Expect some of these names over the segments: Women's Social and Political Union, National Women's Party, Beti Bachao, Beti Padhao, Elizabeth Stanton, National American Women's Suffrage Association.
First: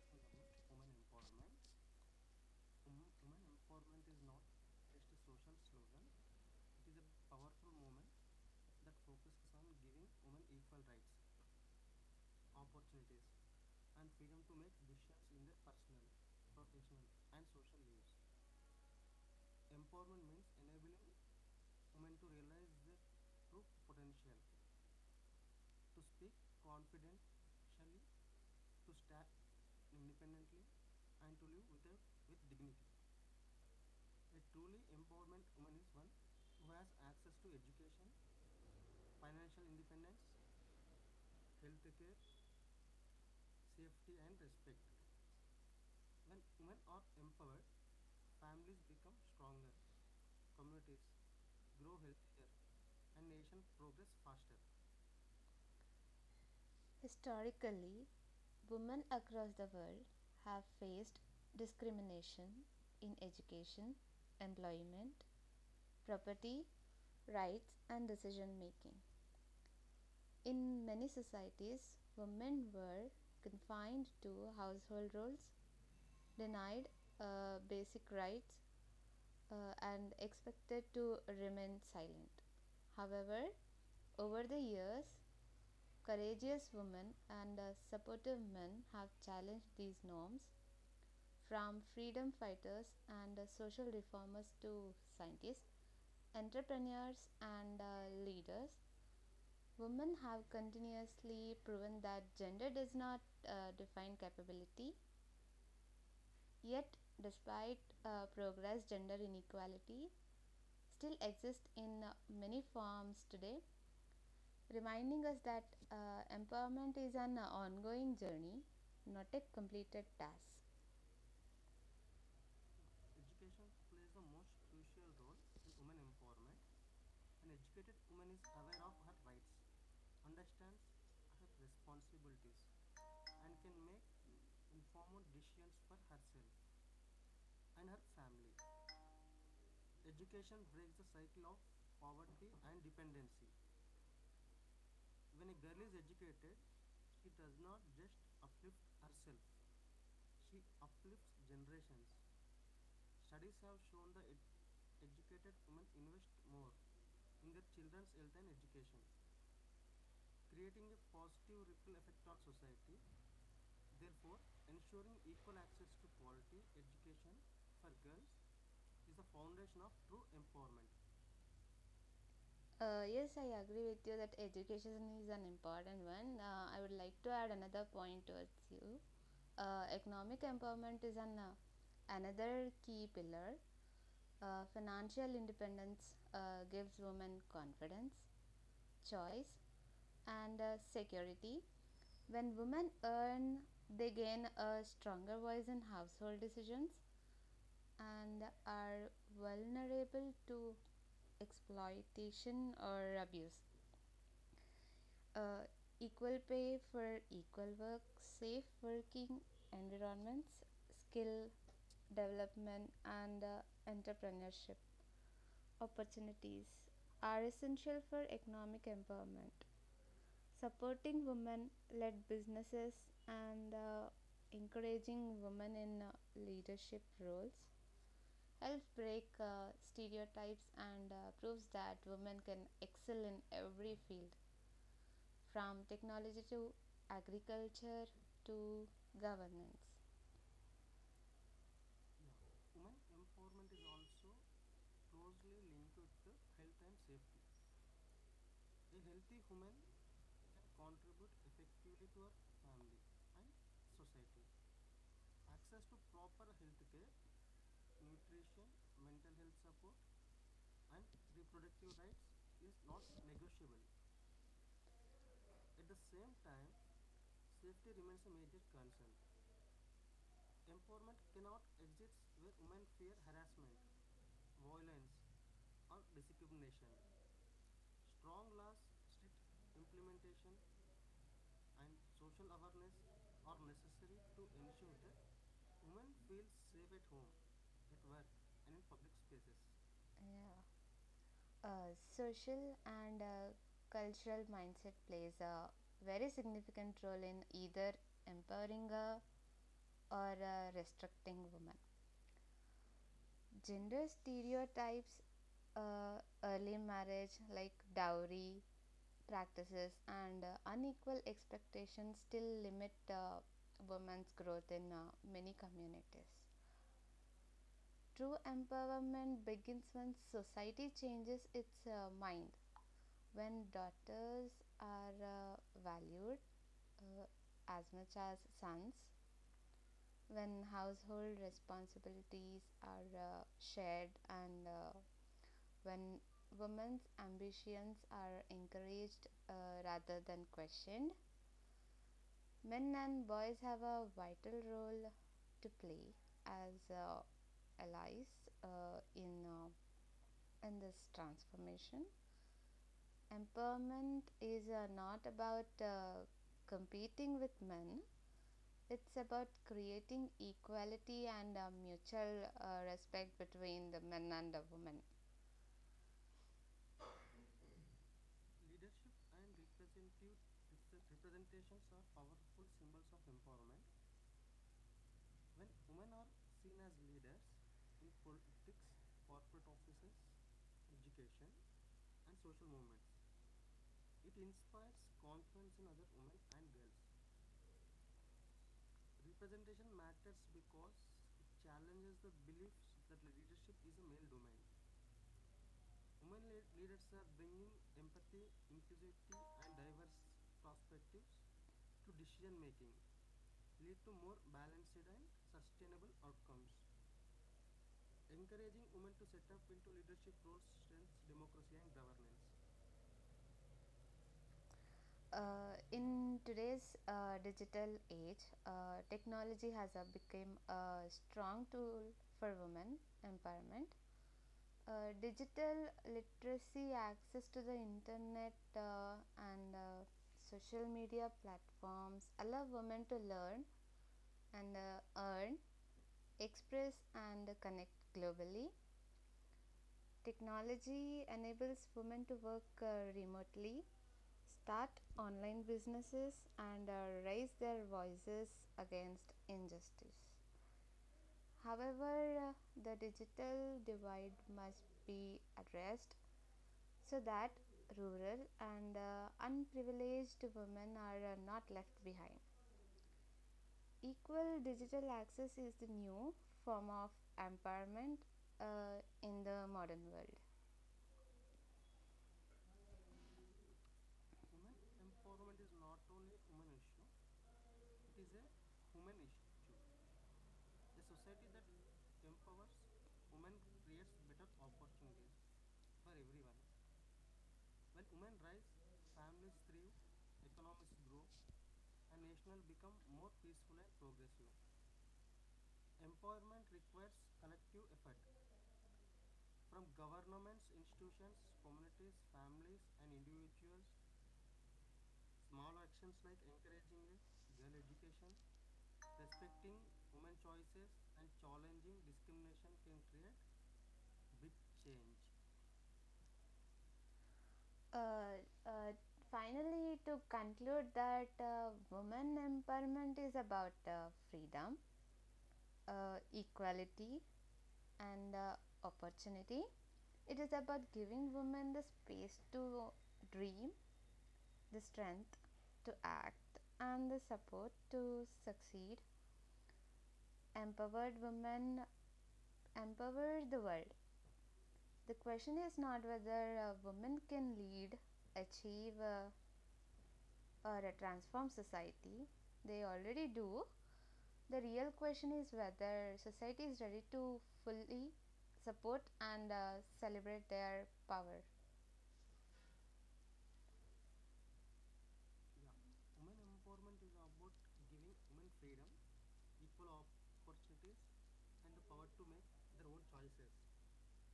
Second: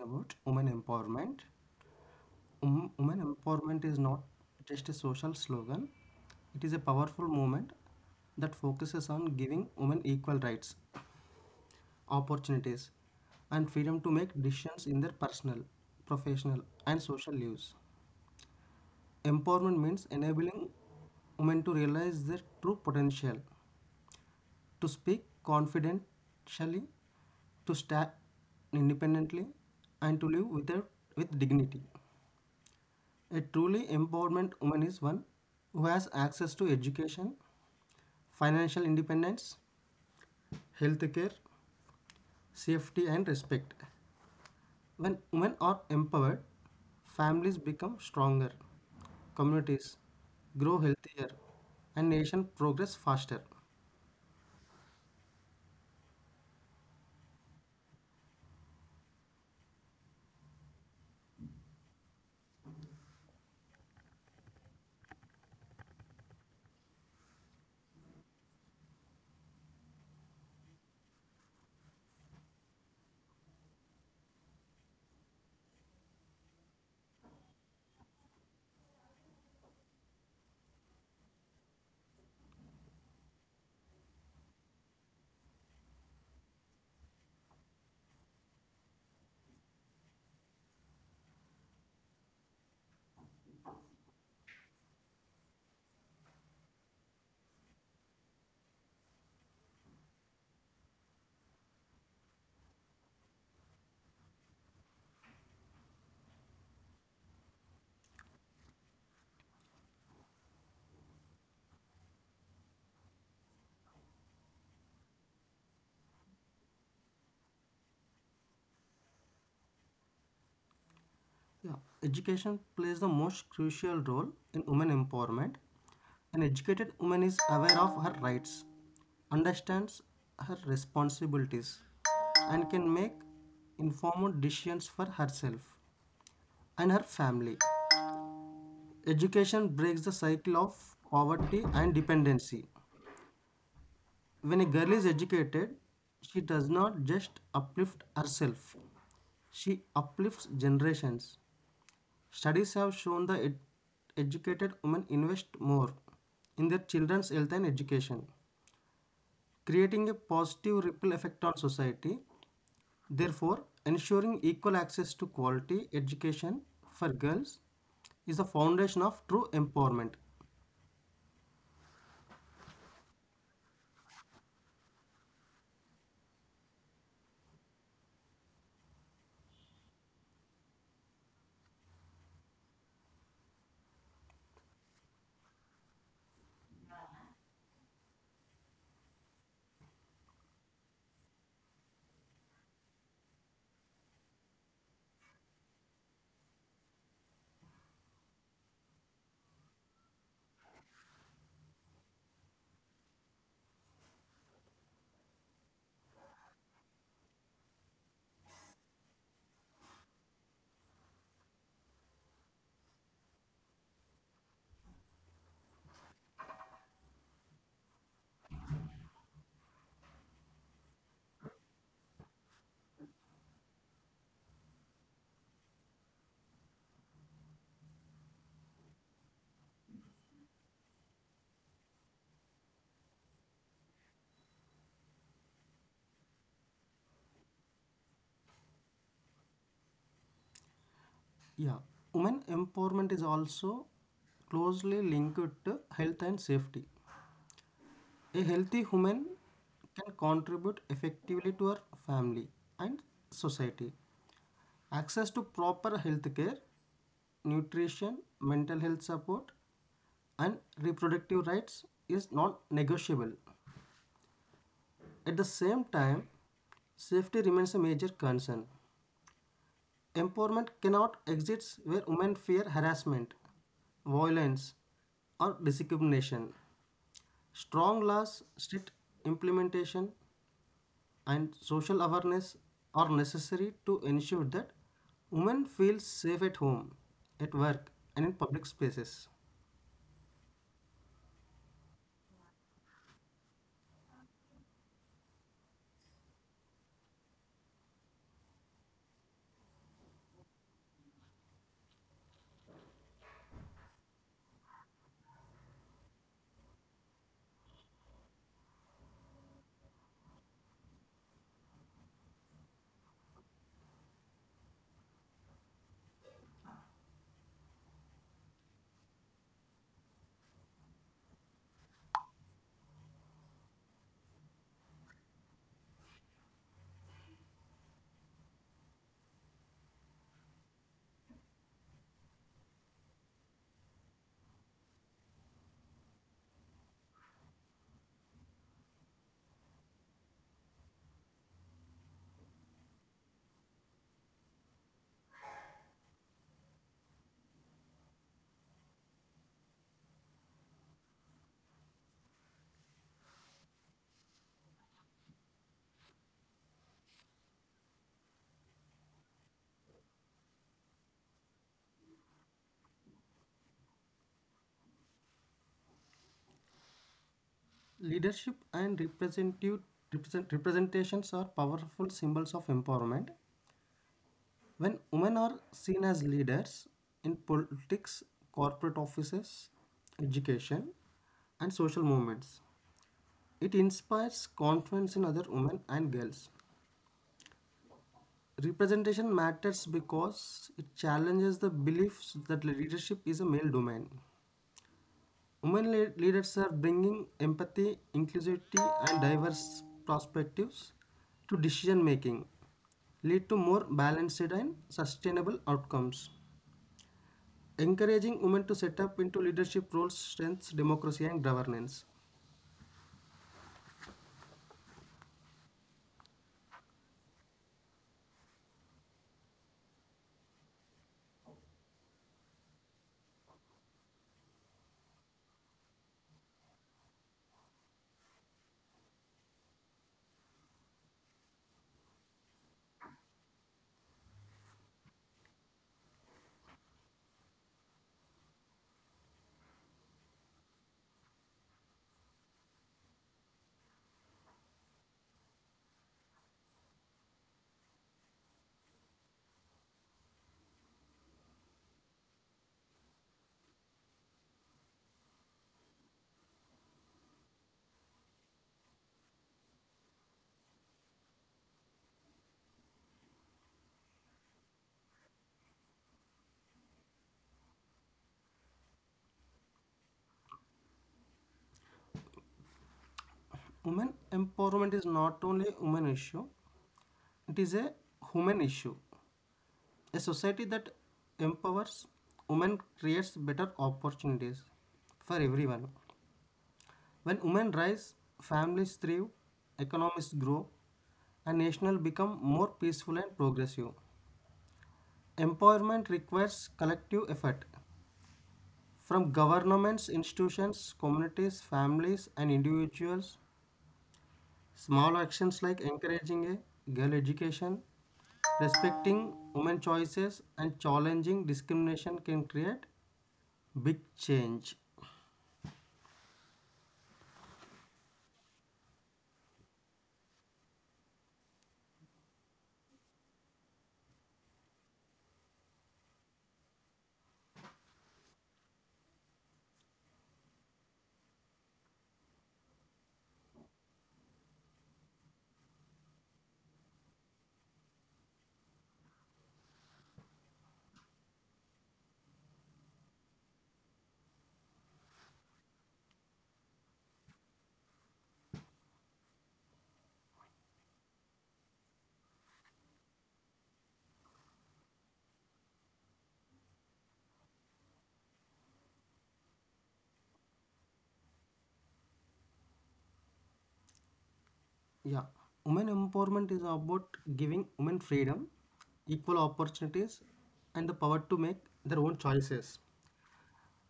about women empowerment. Women empowerment is not just a social slogan, it is a powerful movement that focuses on giving women equal rights, opportunities, and freedom to make decisions in their personal, professional, and social lives. Empowerment means enabling women to realize their true potential, to speak confidentially, to stand independently, and to live without, with dignity. A truly empowerment woman is one who has access to education, financial independence, healthcare, safety, and respect. When women are empowered, families become stronger, communities grow healthier, and nation progress faster. Historically, women across the world have faced discrimination in education, employment, property, rights, and decision making. In many societies, women were confined to household roles, denied basic rights, and expected to remain silent. However, over the years, courageous women and supportive men have challenged these norms, from freedom fighters and social reformers to scientists, entrepreneurs, and leaders. Women have continuously proven that gender does not define capability, yet, despite progress, gender inequality still exists in many forms today, reminding us that empowerment is an ongoing journey, not a completed task. Yeah, education plays the most crucial role in women empowerment. An educated woman is aware of her rights, understands her responsibilities, and can make informed decisions for herself and her family. Education breaks the cycle of poverty and dependency. When a girl is educated, she does not just uplift herself, she uplifts generations. Studies have shown that educated women invest more in their children's health and education, creating a positive ripple effect on society. Therefore, ensuring equal access to quality education for girls is the foundation of true empowerment. Yes, I agree with you that education is an important one. I would like to add another point towards you. Economic empowerment is an another key pillar. Financial independence gives women confidence, choice, and security. When women earn, they gain a stronger voice in household decisions and are vulnerable to exploitation or abuse. Uh, Equal pay for equal work, safe working environments, skill development, and entrepreneurship opportunities are essential for economic empowerment. Supporting women led businesses and encouraging women in leadership roles helps break stereotypes and proves that women can excel in every field, from technology to agriculture to governance. Yeah, women empowerment is also closely linked to health and safety. A healthy woman can contribute effectively to her family and society. Access to proper health care, nutrition, mental health support, and reproductive rights is not negotiable. At the same time, safety remains a major concern. Empowerment cannot exist where women fear harassment, violence, or discrimination. Strong laws, strict implementation, and social awareness are necessary to ensure that women feel safe at home, at work, and in public spaces. Yeah. Social and cultural mindset plays a very significant role in either empowering a or restricting women. Gender stereotypes, uh, early marriage like dowry practices, and unequal expectations still limit women's growth in many communities. True empowerment begins when society changes its mind, when daughters are valued uh, as much as sons, when household responsibilities are shared, and when women's ambitions are encouraged, rather than questioned. Men and boys have a vital role to play as allies in in this transformation. Empowerment is not about competing with men. It's about creating equality and mutual respect between the men and the women. Leadership and representations are powerful symbols of empowerment. When women are seen as leaders in politics, corporate offices, education, and social movements, it inspires confidence in other women and girls. Representation matters because it challenges the beliefs that leadership is a male domain. Women leaders are bringing empathy, inclusivity, and diverse perspectives to decision making, lead to more balanced and sustainable outcomes. Encouraging women to set up into leadership roles strengthens democracy and governance. In today's digital age, technology has become a strong tool for women empowerment. Digital literacy, access to the internet, and social media platforms allow women to learn and earn, express, and connect globally. Technology enables women to work remotely, start online businesses, and raise their voices against injustice. However, the digital divide must be addressed so that rural and unprivileged women are not left behind. Equal digital access is the new form of empowerment in the modern world. Women empowerment is not only a women issue; it is a human issue. A society that empowers women creates better opportunities for everyone. When women rise, families thrive, economies grow, and nations become more peaceful and progressive. Empowerment requires collective effort from governments, institutions, communities, families, and individuals. Small actions like encouraging a girl education, respecting women choices, and challenging discrimination can create big change. uh, uh, Finally, to conclude that women empowerment is about freedom, equality, and opportunity. It is about giving women the space to dream, the strength to act, and the support to succeed. Empowered women empower the world. The question is not whether women can lead, achieve, or a transformed society. They already do. The real question is whether society is ready to fully support and celebrate their power. Yeah. Women empowerment is about giving women freedom, equal opportunities, and the power to make their own choices,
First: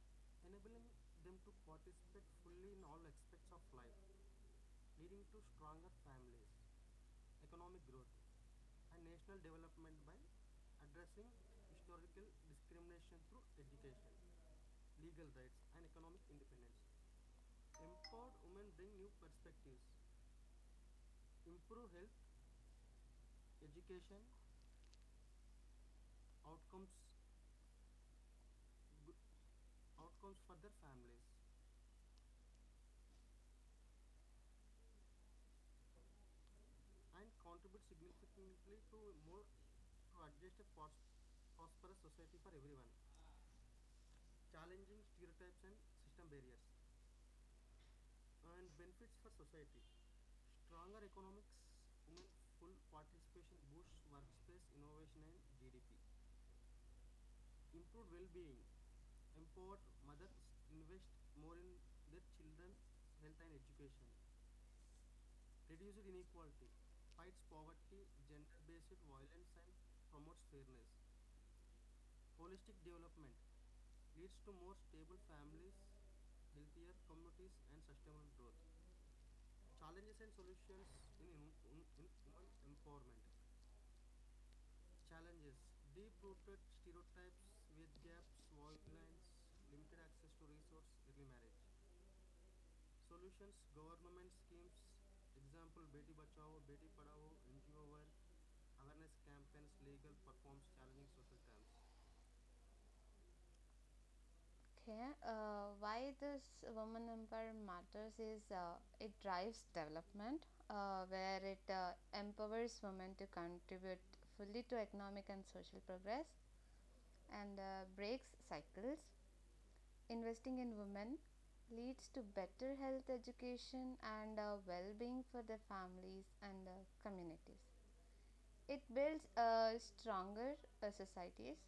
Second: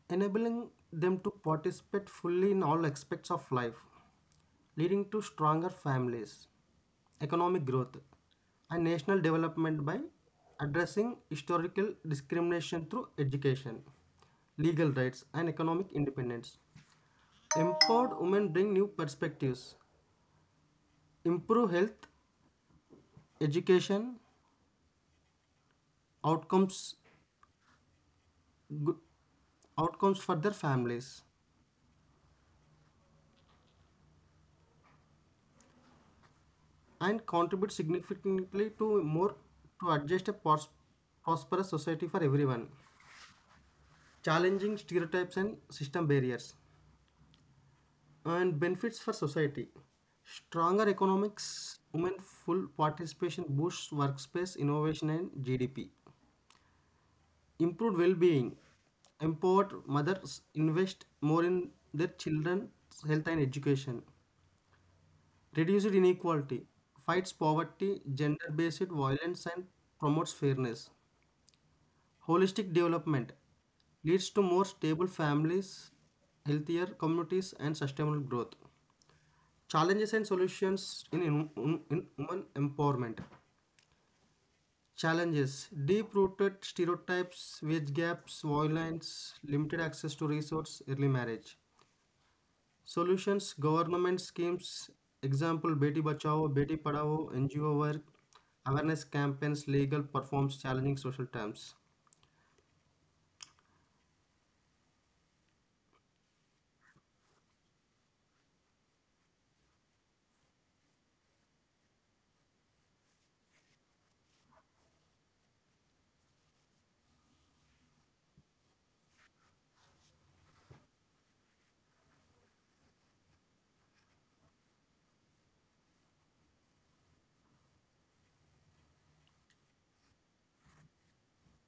enabling them to participate fully in all aspects of life, leading to stronger families, economic growth, and national development by addressing historical discrimination through education, legal rights, and economic independence. Empowered women bring new perspectives, improve health education outcomes good outcomes for their families and contribute significantly to more to adjust a prosperous society for everyone, challenging stereotypes and system barriers and benefits for society, stronger economics women full participation boosts workspace innovation and gdp, improved well-being, empowered mothers invest more in their children's health and education, reduces inequality, fights poverty, gender based violence, and promotes fairness. Holistic development leads to more stable families, healthier communities, and sustainable growth. Challenges and solutions in women empowerment. Challenges deep rooted stereotypes, wage gaps, violence, limited access to resource, early marriage. Solutions, government schemes, example Beti Bachao, Beti Padhao, NGO work, awareness campaigns, legal performs challenging social terms. Okay. Why this woman empire matters is it drives development, where it empowers women to contribute fully to economic and social progress and breaks cycles. Investing in women leads to better health education and well being for the families and the communities. It builds stronger societies,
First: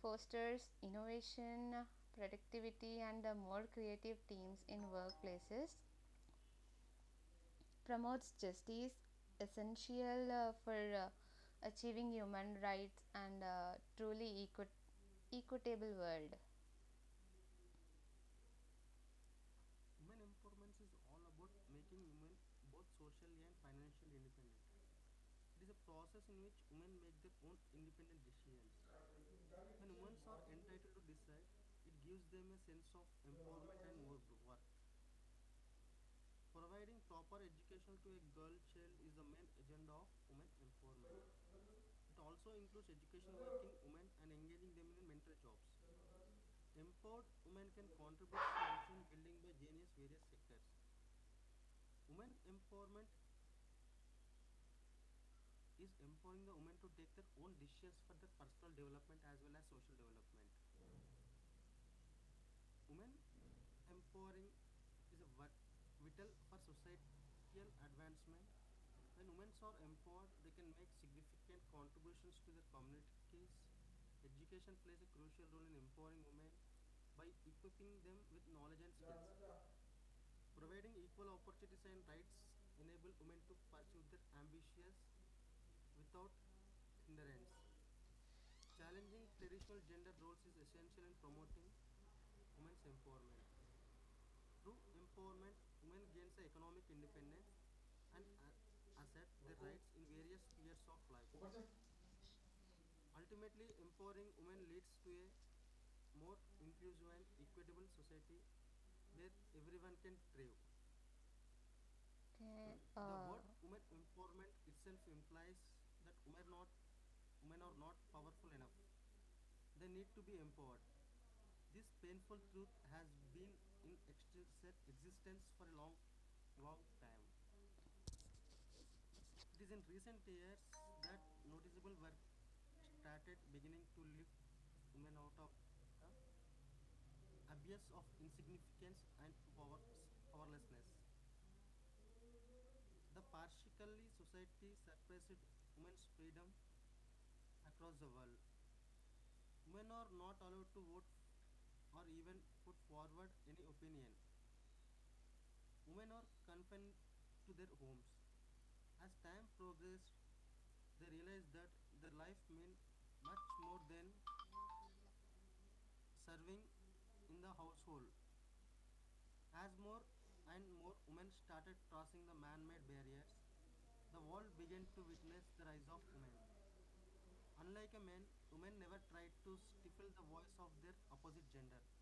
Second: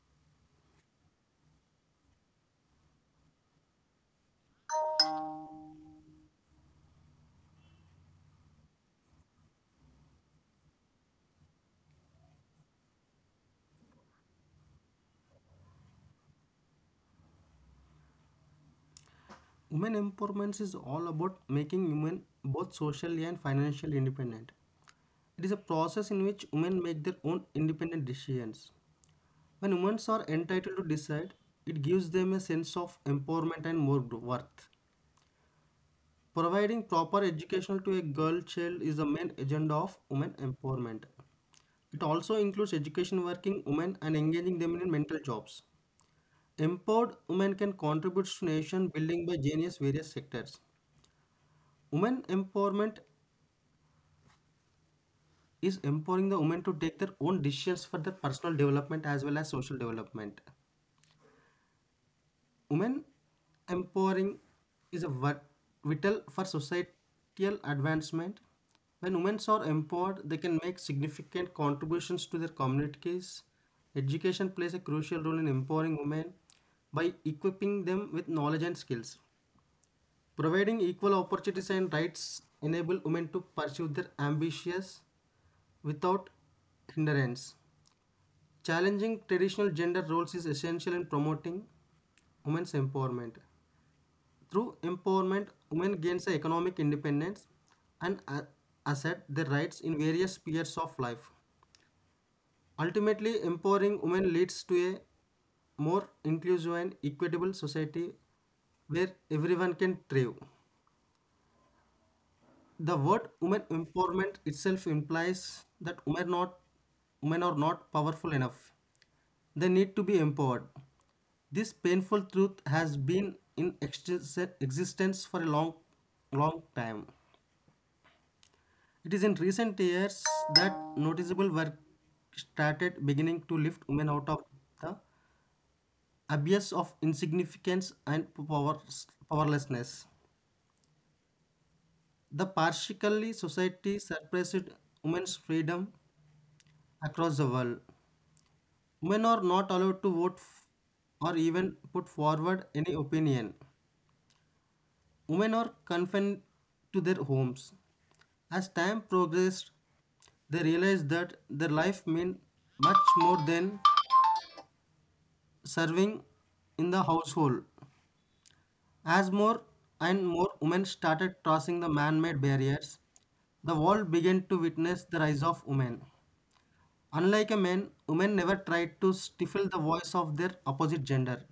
fosters innovation, productivity, and more creative teams in workplaces, promotes justice, essential for achieving human rights and truly equitable world. Women empowerment is all about making women both socially and financially independent. It is a process in which women make their own independent decisions. When women are entitled to decide, it gives them a sense of empowerment and more worth. Providing proper education to a girl child is the main agenda of women empowerment. It also includes education working women and engaging them in mental jobs. Empowered women can contribute to nation building by genius various sectors. Women empowerment is empowering the women to take their own decisions for their personal development as well as social development. Women empowering is a vital for societal advancement. When women are empowered, they can make significant contributions to their communities. Education plays a crucial role in empowering women by equipping them with knowledge and skills. Providing equal opportunities and rights enable women to pursue their ambitions without hindrance. Challenging traditional gender roles is essential in promoting women's empowerment. Through empowerment, women gains the economic independence and assert their rights in various spheres of life. Ultimately, empowering women leads to a more inclusive and equitable society where everyone can thrive. Okay. uh, The word women empowerment itself implies that women are not powerful enough. They need to be empowered. This painful truth has been in existence for a long, long time. It is in recent years that noticeable work started beginning to lift women out of the abyss of insignificance and power, powerlessness. The partially society suppressed women's freedom across the world. Women are not allowed to vote or even put forward any opinion. Women are confined to their homes. As time progressed, they realized that their life meant much more than serving in the household. As more and more women started crossing the man made barriers, the world began to witness the rise of women. Unlike a man, women never tried to stifle the voice of their opposite gender.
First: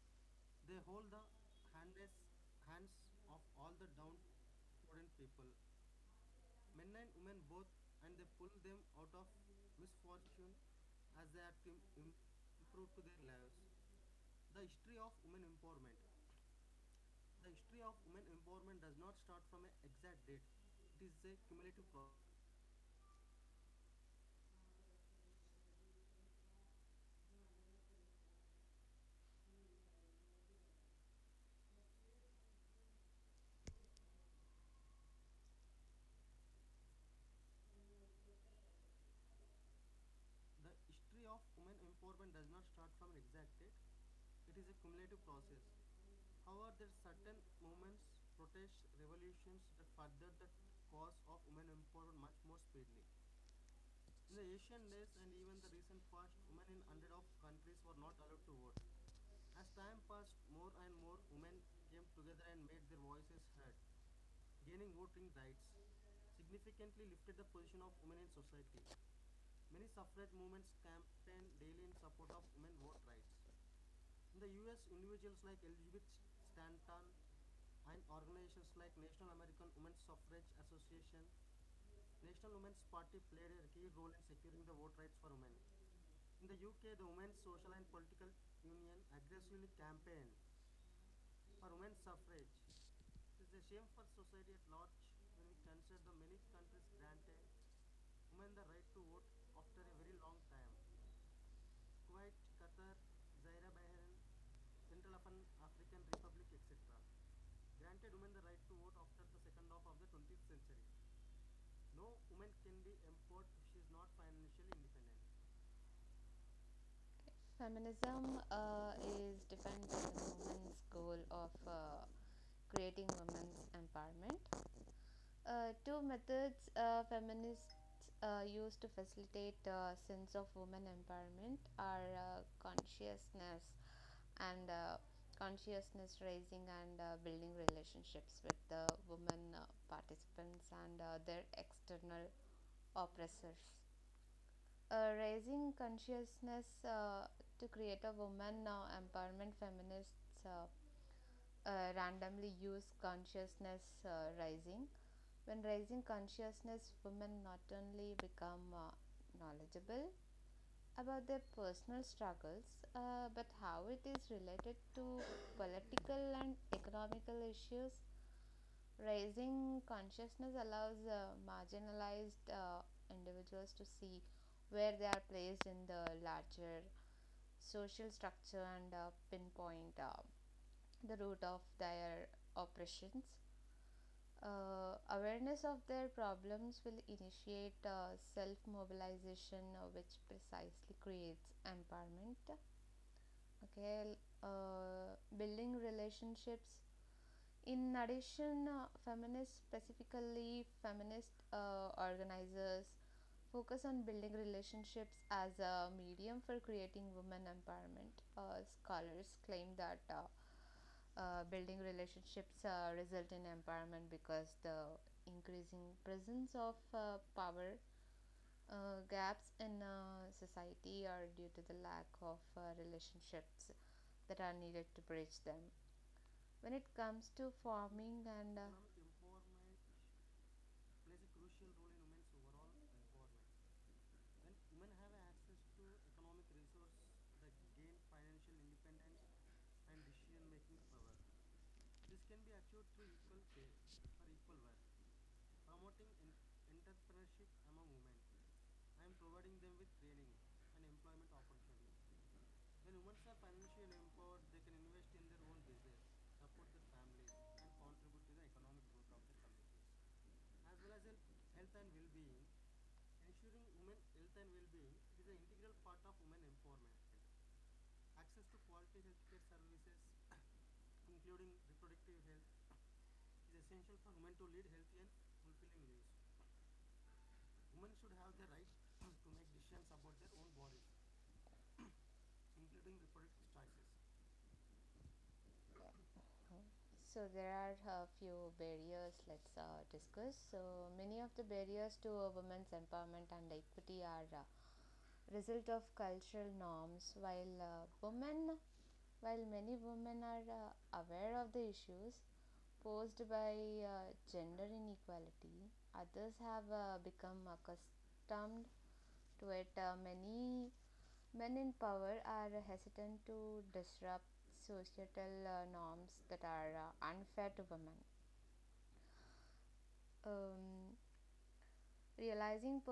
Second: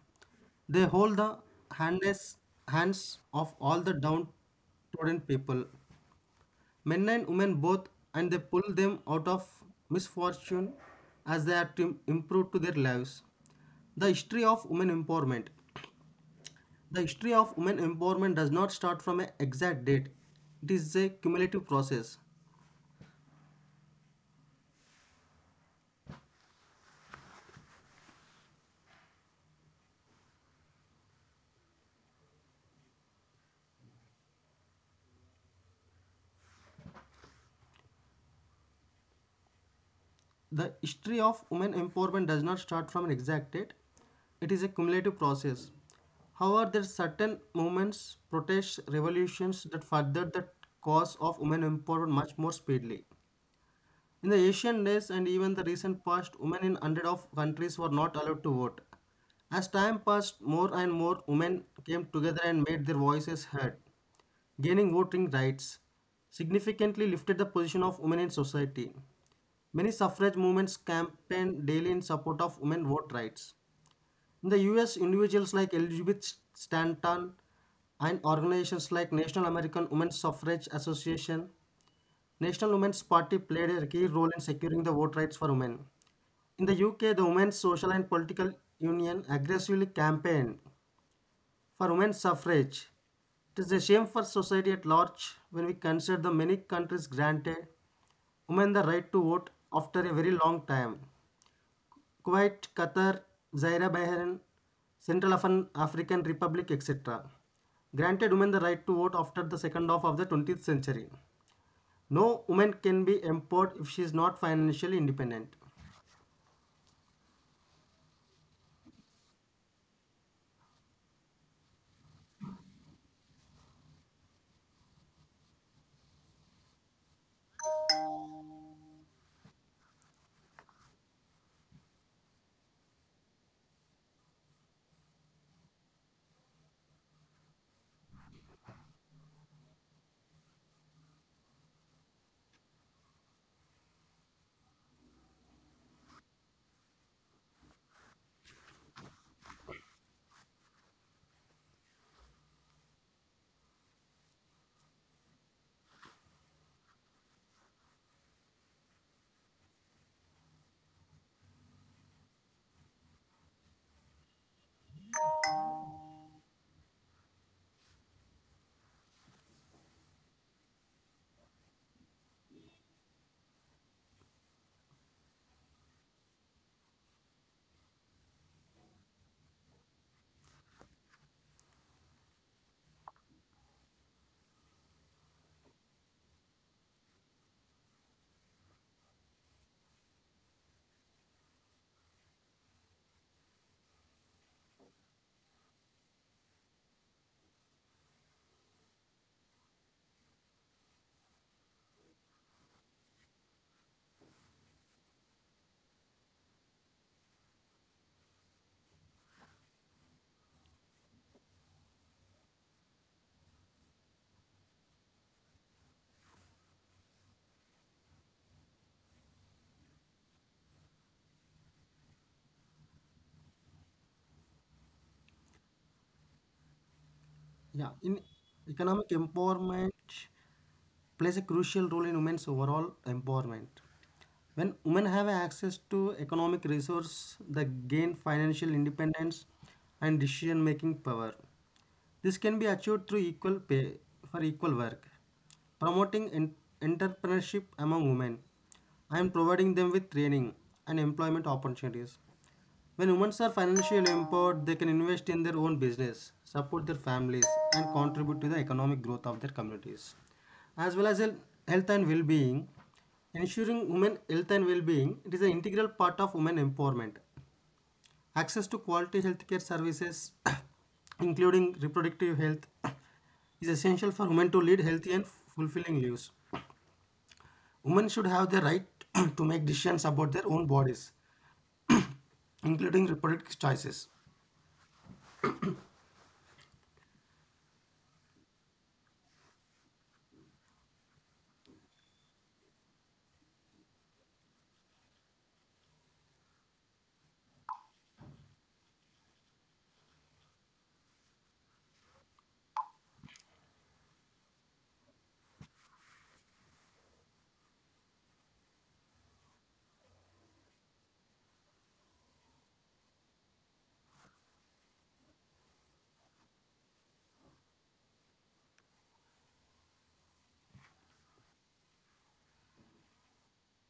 They hold the handes, hands of all the downtrodden people, men and women both, and they pull them out of misfortune as they are to improve to their lives. The history of women empowerment. The history of women empowerment does not start from an exact date. It is a cumulative process. The history of women empowerment does not start from an exact date. It is a cumulative process. However, there are certain movements, protests, revolutions that furthered the cause of women empowerment much more speedily. In the ancient days and even the recent past, women in hundreds of countries were not allowed to vote. As time passed, more and more women came together and made their voices heard, gaining voting rights, significantly lifted the position of women in society. Many suffrage movements campaigned daily in support of women vote rights. In the US, individuals like Elizabeth Stanton and organizations like National American Women's Suffrage Association National Women's Party played a key role in securing the vote rights for women. In the UK, the Women's Social and Political Union aggressively campaigned for women's suffrage. It is a shame for society at large when we consider the many countries granted women the right to vote after a very long time. Kuwait, Qatar, Zaire, Bahrain, Central African Republic, etc. granted women the right to vote after the second half of the 20th century. No woman can be empowered if she is not financially independent. Feminism is defined by the movement's goal of creating women's empowerment. Two methods feminists use to facilitate sense of women empowerment are consciousness and consciousness raising and building relationships with the women participants and their external oppressors. Raising consciousness, to create a woman empowerment feminists randomly use consciousness rising. When raising consciousness, women not only become knowledgeable about their personal struggles but how it is related to political and economical issues. Raising consciousness allows marginalized individuals to see where they are placed in the larger social structure and pinpoint the root of their oppressions. Awareness of their problems will initiate self mobilization, which precisely creates empowerment. Okay. Building relationships. In addition, feminists, specifically feminist organizers, focus on building relationships as a medium for creating women empowerment. Scholars claim that building relationships result in empowerment because the increasing presence of power gaps in society are due to the lack of relationships that are needed to bridge them when it comes to Yeah, in farming and economic empowerment plays a crucial role in women's overall empowerment. When women have access to economic resource, they gain financial independence and decision-making power. This can be achieved through equal pay for equal work, promoting entrepreneurship among women, and providing them with training and employment opportunities. When women are financially empowered, they can invest in their own business, support their families, and contribute to the economic growth of their communities, as well as health and well-being. Ensuring women health and well-being it is an integral part of women empowerment. Access to quality healthcare services, including reproductive health, is essential for women to lead healthy and fulfilling lives. Women should have the right to make decisions about their own bodies, including reproductive choices. so there are a few barriers. Let's discuss. So many of the barriers to a women's empowerment and equity are result of cultural norms. While while many women are aware of the issues posed by gender inequality, others have become accustomed to it. Many men in power are hesitant to disrupt societal norms that are unfair to women. Um, Realizing